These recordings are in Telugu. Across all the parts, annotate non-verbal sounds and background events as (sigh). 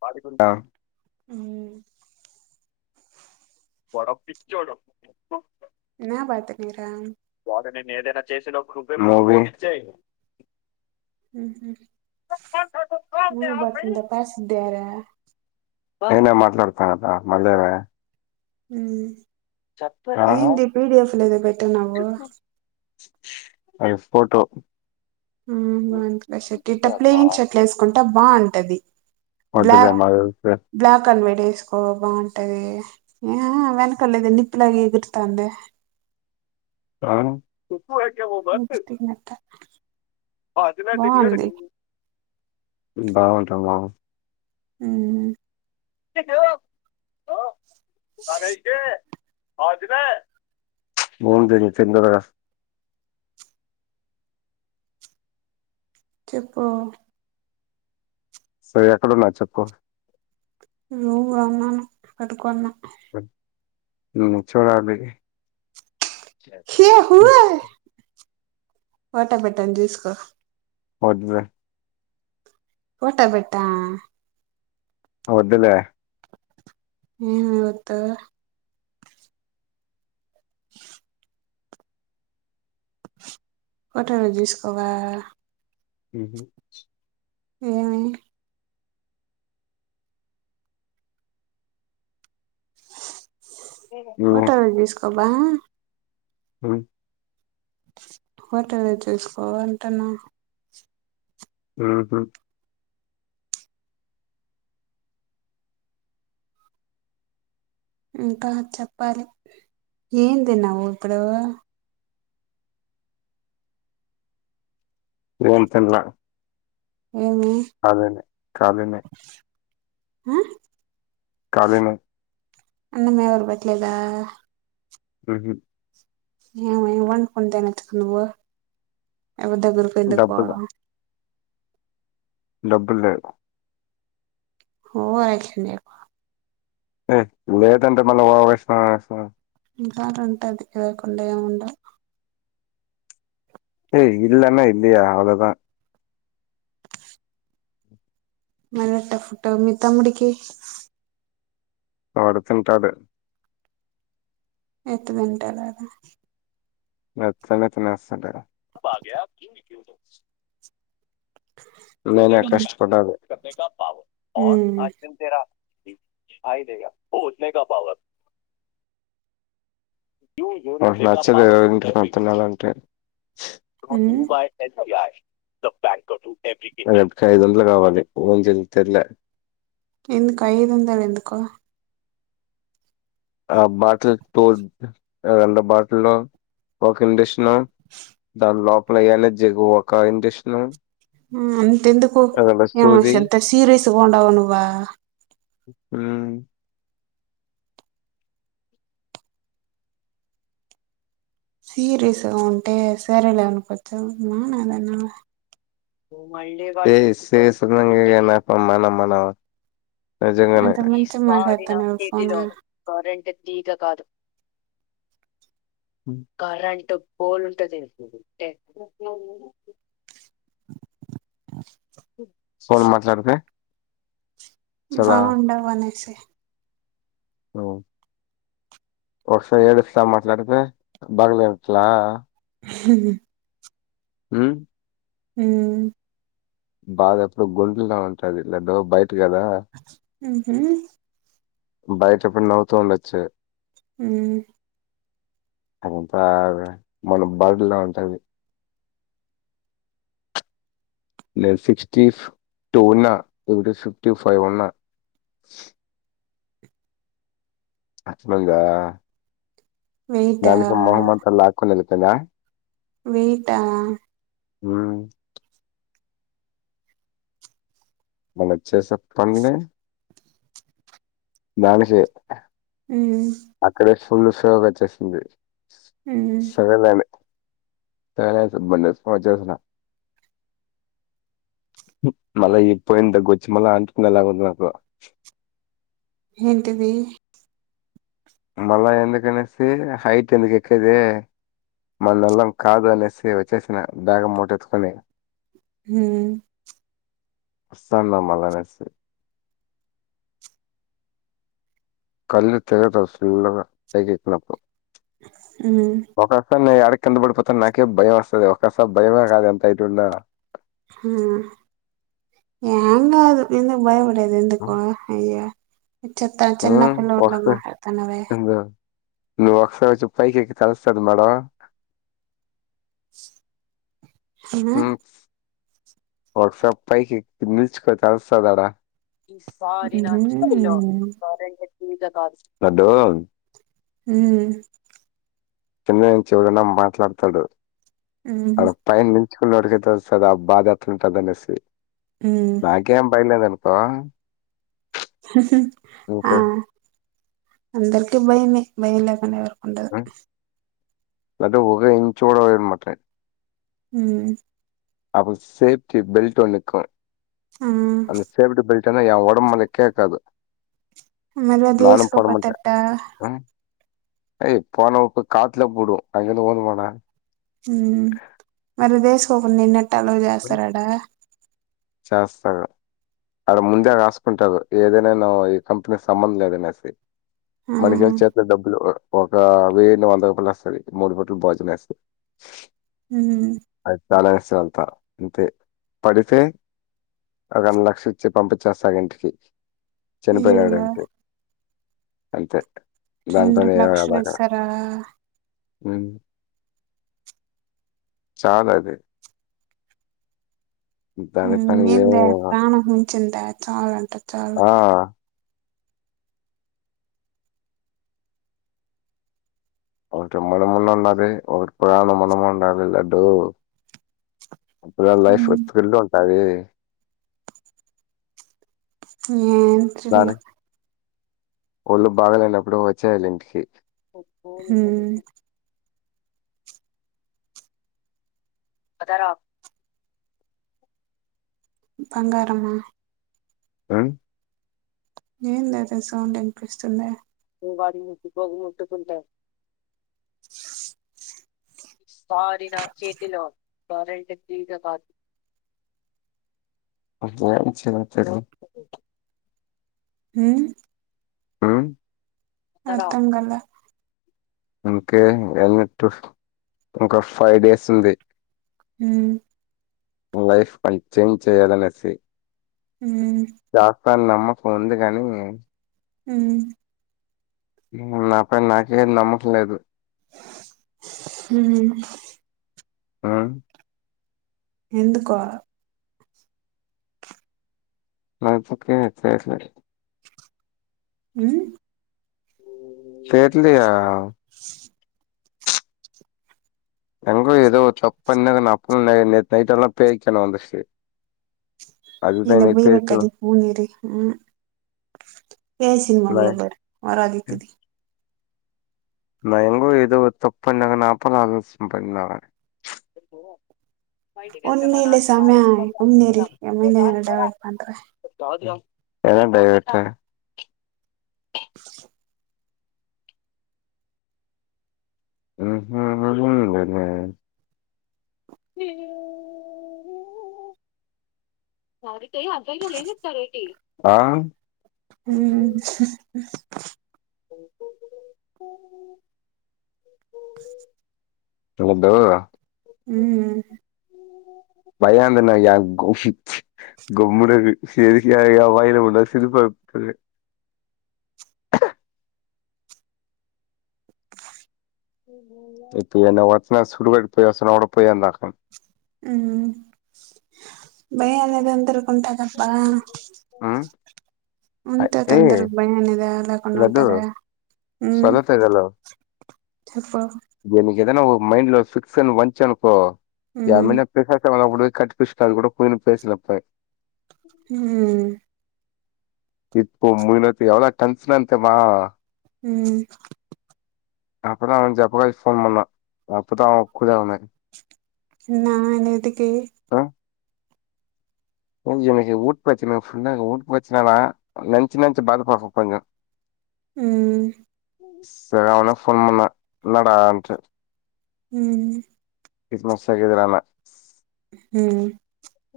బాదికుంట ఉ వాడో పిచ్చోడు నా బతకి రామ్ మూవీ ఉహు మూవీ బాక్స్ అంతా పార్సద్ద్యయారా ఐనా మాట్లాడతాగదా మల్లేమి ఉం ఆ ఏంది పిడిఎఫ్ లో ఏదో పెట్టున్నావు అది స్పొటో ఉ బాంది ఇట్ల షర్ట్ ఇట్ట ప్లెయిన్ షర్ట్లేస్కుంటె బాంటది వద్దులే బ్లాక్ మాకు బ్లాక్ అన్వడే ఏసుకోవ బాంటది మాఆ వెనకాల ఇది నిప్పులాగ ఎగురుతాంది ఆన్ నీ ఇష్టమే అంతా అది మ తని వర క బాగుంటావ ఉ హలో బాగైతే బాందిలే బావుంటే నువ్వు తీందరారా చెప్పు సరె ఎక్కడున్నా చెప్పు రూంలోనె ఉన్న కడుకోన్న అ ఉం ఒకసారి రా బైకి హే హువే ఫోటో బెట్టాన్ చూసుకో వజ్జా ఫొటొ పెట్ట వద్దులే ఏం వద్దు ఫోటోలొ చూసుకోవ హూ మ్ ఏమైంది మటాగిస్కుకం బా (inaudible) హోటల్ చూసుకోవాలంటున్నా హూ హుం ఇంకా చెప్పాలి ఏం తిన్నావ్ ఇప్పుడు ఏేం తిన్లా ఏమి అదనే కాలినే హ కాలినే అన్నము ఎవరు పెట్టలేదా హూ హుం ఏ ఎం వండుకొని తినచ్చుకుందువు ఎవరి దగ్గరకి ఎందుకు డబ్బులు పావ్ డబ్బులు లేవ్ ఓవరాక్షన్ చేయకు ఏ లేదంటే మళ్ళ ఓవరాక్షన్ చేస్తావ్ ఇంకాా రుంటది అది లేకుండా ఏం ఉండ ఏయి ఇల్నా యిదియ గదా అలదా మలెట్టా ఫుడ్ మీ తమ్ముడికి ఆడు తింటాడు ఎట్ట తింటాడు ఆడ నచ్చ నీ తినేస్తాడు నేనే ఉమ్ కష్ట పడాలి క పావ ఓ అర్జున్ తేడా ఆయిదే గా నాకు నచ్చదు (unintelligible) తినాలంటే ఉమ్ బా రేపు టికీ ఐదు వందలు కావాలి ఓన్ తిన్ తిన్లే ఎందుకు ఐదు వందలు ఎందుకు ఆ బాటిల్ తోడ్ రెండో బాటిల్లో ఒక ఇండష్ ృష్ణ ద లో పళ నా జగ ఓకా ఎంటష్ణు ఆ ంత ఎందుకు ఏమో ఎంత సీరస్ బొండవానువ్వా హూ సీరేస్ గా ఉంటే సరలేనుకోచ్చమా నాదన్నా ే ఏ సేసుగునంగనపం మనమనా నిజంగానే నాతో మంచిగా మాట్లాడుతున్నారు ఫోన్ కరెంు బల్ంటుంది ఉ ఫోన్ మాట్లాడితే చాలా బాగుందవ్ అనేసి ఉమ్ ఒకసారి ఏడుస్తా మాట్లాడితే బాగలేట్లా ఉహు ఉహ్ ఉమ్ భాద ఎప్పుడూ గోతులోనే ఉంటది లేకపోతే బైట్ కదా ఉహు బయట ఎప్పుడు నవ్వుతూ ఉండొచ్చు ఉమ్ అంత మన బాడీలో ఉంటది ఎ సిక్స్టీ టూన్నా లేదంటే ఫిఫ్టీ ఫైవ్ ఉన్నా అర్థం అయిందా వెయిటా దాని స మహమ్మ అలాక్కొనది. కదా వేట ఉమ్ మన వచ్చేసే (unintelligible) దను సే ఉమ్ ఫుల్లు సేవగాచ్చేసింది మ్మ్ సరేదనే సరే సబ్బ వచ్చేసిన మళ్ళా ఈ మళ్ళీ పోయిన దగు వచ్చి మళ్ళీ అంటుకున్నలాగా నాకు ఏంటిది మళ్ళా ఎందుకనేసి హైట్ ఎందుకు ఎక్కేది మన నల్లం కాదు అనేసి వచ్చేసిన దాగ మూట్టెత్తుకొని. ఉమ్ వస్తాన్లో మలాానేసి కల్ తెగదస్తు చాలగ పైకి ఎక్కినపుడు మ్మ్ ఒకస్తారి నేడికి కింద పడిపోత నాకే భయం వస్తుది ఒసారి భయమే కాదు ఎంత అయిటు ఉన్నా ఉమ్ ఎంగ్ కాదు ఎందుకు భయప గది ఎందుకు అయ్య ఇ చెత్త మ్మ్ చిన్నప్పుల్లఊర్లో ఒకసారి మాట్లాడుతునవే ఒకసారి చెప్తే నీకి తెలుస్తుంది మేడం ఐనా వట్సప్ పైకి (unintelligible) కదరా మ్మ్ (unintelligible) లడ్డూ ఉమ్ కింద నుంచి ఎవరైనా మాట్లాడతాడు మ్మ్ ఆడ పై (unintelligible) ఉన్నోడికేం తెలుస్సదా ఆ బాధ ఎట్లా ఉంటదనేసి మ్మ్ నాకేం భయంలేదు అను పా ఆ అందరికి భయమే భయం లేకుండా ఎవరు ఉండ లడ్డు ఒక ఇంచ్ కూడా (unintelligible) మ్మ్ అప్పు సేఫ్టీ బెల్ట్ నిక్కము ఆ కాని ఎవ్వరం మనకే కాదు మళ్ళ ఎసుకపోతే ఎట్టా (unintelligible) ఉమ్ మరిది ఏసుకోకుండా (unintelligible) ట్ట ఎందుకు చేస్తారడా చేస్తారు అడ ముందే రాసుకుంటారు ఏదైనా ఈ కంపెనీకి సంబంధం లేదనేసి ఆ మనిషిలా (unintelligible) డబ్బులు ఒక వెయ్యని వంద రూపాయలు వస్తుది మూడు పుట్ల భోజనం వేస్తంది ఉమ్ చాలా ఇష్ట అంతా అంతే పడితే ఒక అన్ని లక్ష ఇచ్చి పంపచేస్తారు ఇంటికి అయ్యయ్యో చనిపోయినాడంటే అంతే రెండు దానిపైన లక్షలు ఇస్తారా హమ్ చాలు అది హమ్ దానిపైన ఏం ఏంది ప్రాణం చింత చాలు అంట ఆ ఒక మన మన్న ఉండాలదు ఒకరిప్పుడును మనము ఉంటాల లేడుూ అప్పుడు లైఫ్ ఉమ్ ఒక థ్రిల్ ఉంటాది హ్మ్ ఎం థ్రిల్ కానీ ఒళ్ళు బాగలేనప్పుడు వచ్చేయళి ఇంటికి ఎ ఉమ్ బదార బంగారమా హ్మ్ ఏంది అతే సౌండ్ వినిపిస్తుంది వాడిని దెబ్బకి ముట్టుకుంటారు సారీ నా చేతిలో ఏం చేస్తారు? హ్మ్ హామ్ అత్తంగల ఇంకే వేలనట్టు ఇంకా ఫైవ్ డేస్ ఉంది హ్మ్ లైఫ్ పని చేంజ్ చేయాలనేసి హ్మ్ వాళ నమ్మకం ఉంది కాని హ్మ్ నాపై నాకే నమ్మకంలేదు హ్మ్ ఆ ఎందుకో (inaudible) హ్మ్ పెట్లియా ఎంగ ఏదో చెప్ పన్న అప్పు న నైట్ ఎలా పయకన వందిచ్చ ఇ బీవ కది పూ నీరు హమ్ కేసిన మంగళ పారు వరాది కది నయంంగ ఏద తప్ప నాప ఆసం ప బయటికి వెళ్తే మా నాన్న కళ్ళు ఇరగగొడతారా నేను రాను పోరా అది కాదు రా ఎదంటయిట (inaudible) అతేయి అంతయిగా లేని చెతారు ఏటి హా హ ఎద్దవు హమ్ పయాంతన్నా మ్ గమ్ముడ సరి వయల ఉడా శరుపతుదు ఇప్పు ఎ వచ్చన సుడువడికి పోయి వస అడ పోయి అందాక ఉ భయ అనేదు అంతకుంటాకాల్ బ ఉంతా ఏ తందరి భయనద అలా ప్పన రద్దు ఉంటార సొలతగలవు చెప్ప దీనికి ఏదైనా మైండ్ లో ఫిక్స్ అని వంచ అనుకో మిన కస మ ఒక కట్ పచ కాదు కూడా పోయి పేసలపా హమ్ ఇప్పు మునతి ఎవలా కన్సన అంతేమా హమ్ అప్పుడు అను జప్ప కలిసి ఫోన్ పన్నా అప్పుత ఒ కుద ఉన్నాయి నా నది ప ఊట్పో ఫుల్ ఊట్ వచ్చ లంచ లంచంచి బాపాకు కొంచెం హమ్ సరే అవున ఫోన్ పన్నా ఎడాంట హమ్ క్రిస్మస్ ఆగదరానా హమ్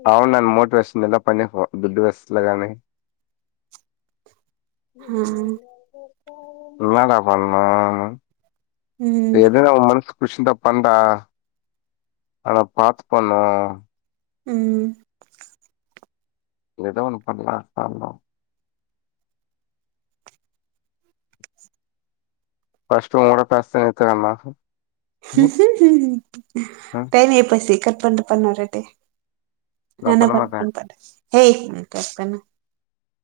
అవునును మోటివేషన్ ఎలా ప దుడ్డు వస్లగానే ఆ బజ కాప్పడన్నా మ్మ్ ఏద మనసు షంట పం ఆలా పాతు పనం మ్మ్ ఎదో ఒన్న పనేస్తన్నం ఫస్ట్ ఉ కూడా పస్తస్తతుమ్మా పని పసి క పన్ను పన్ను రెడ్డి అన్న ప పడి పట్ హే పన్న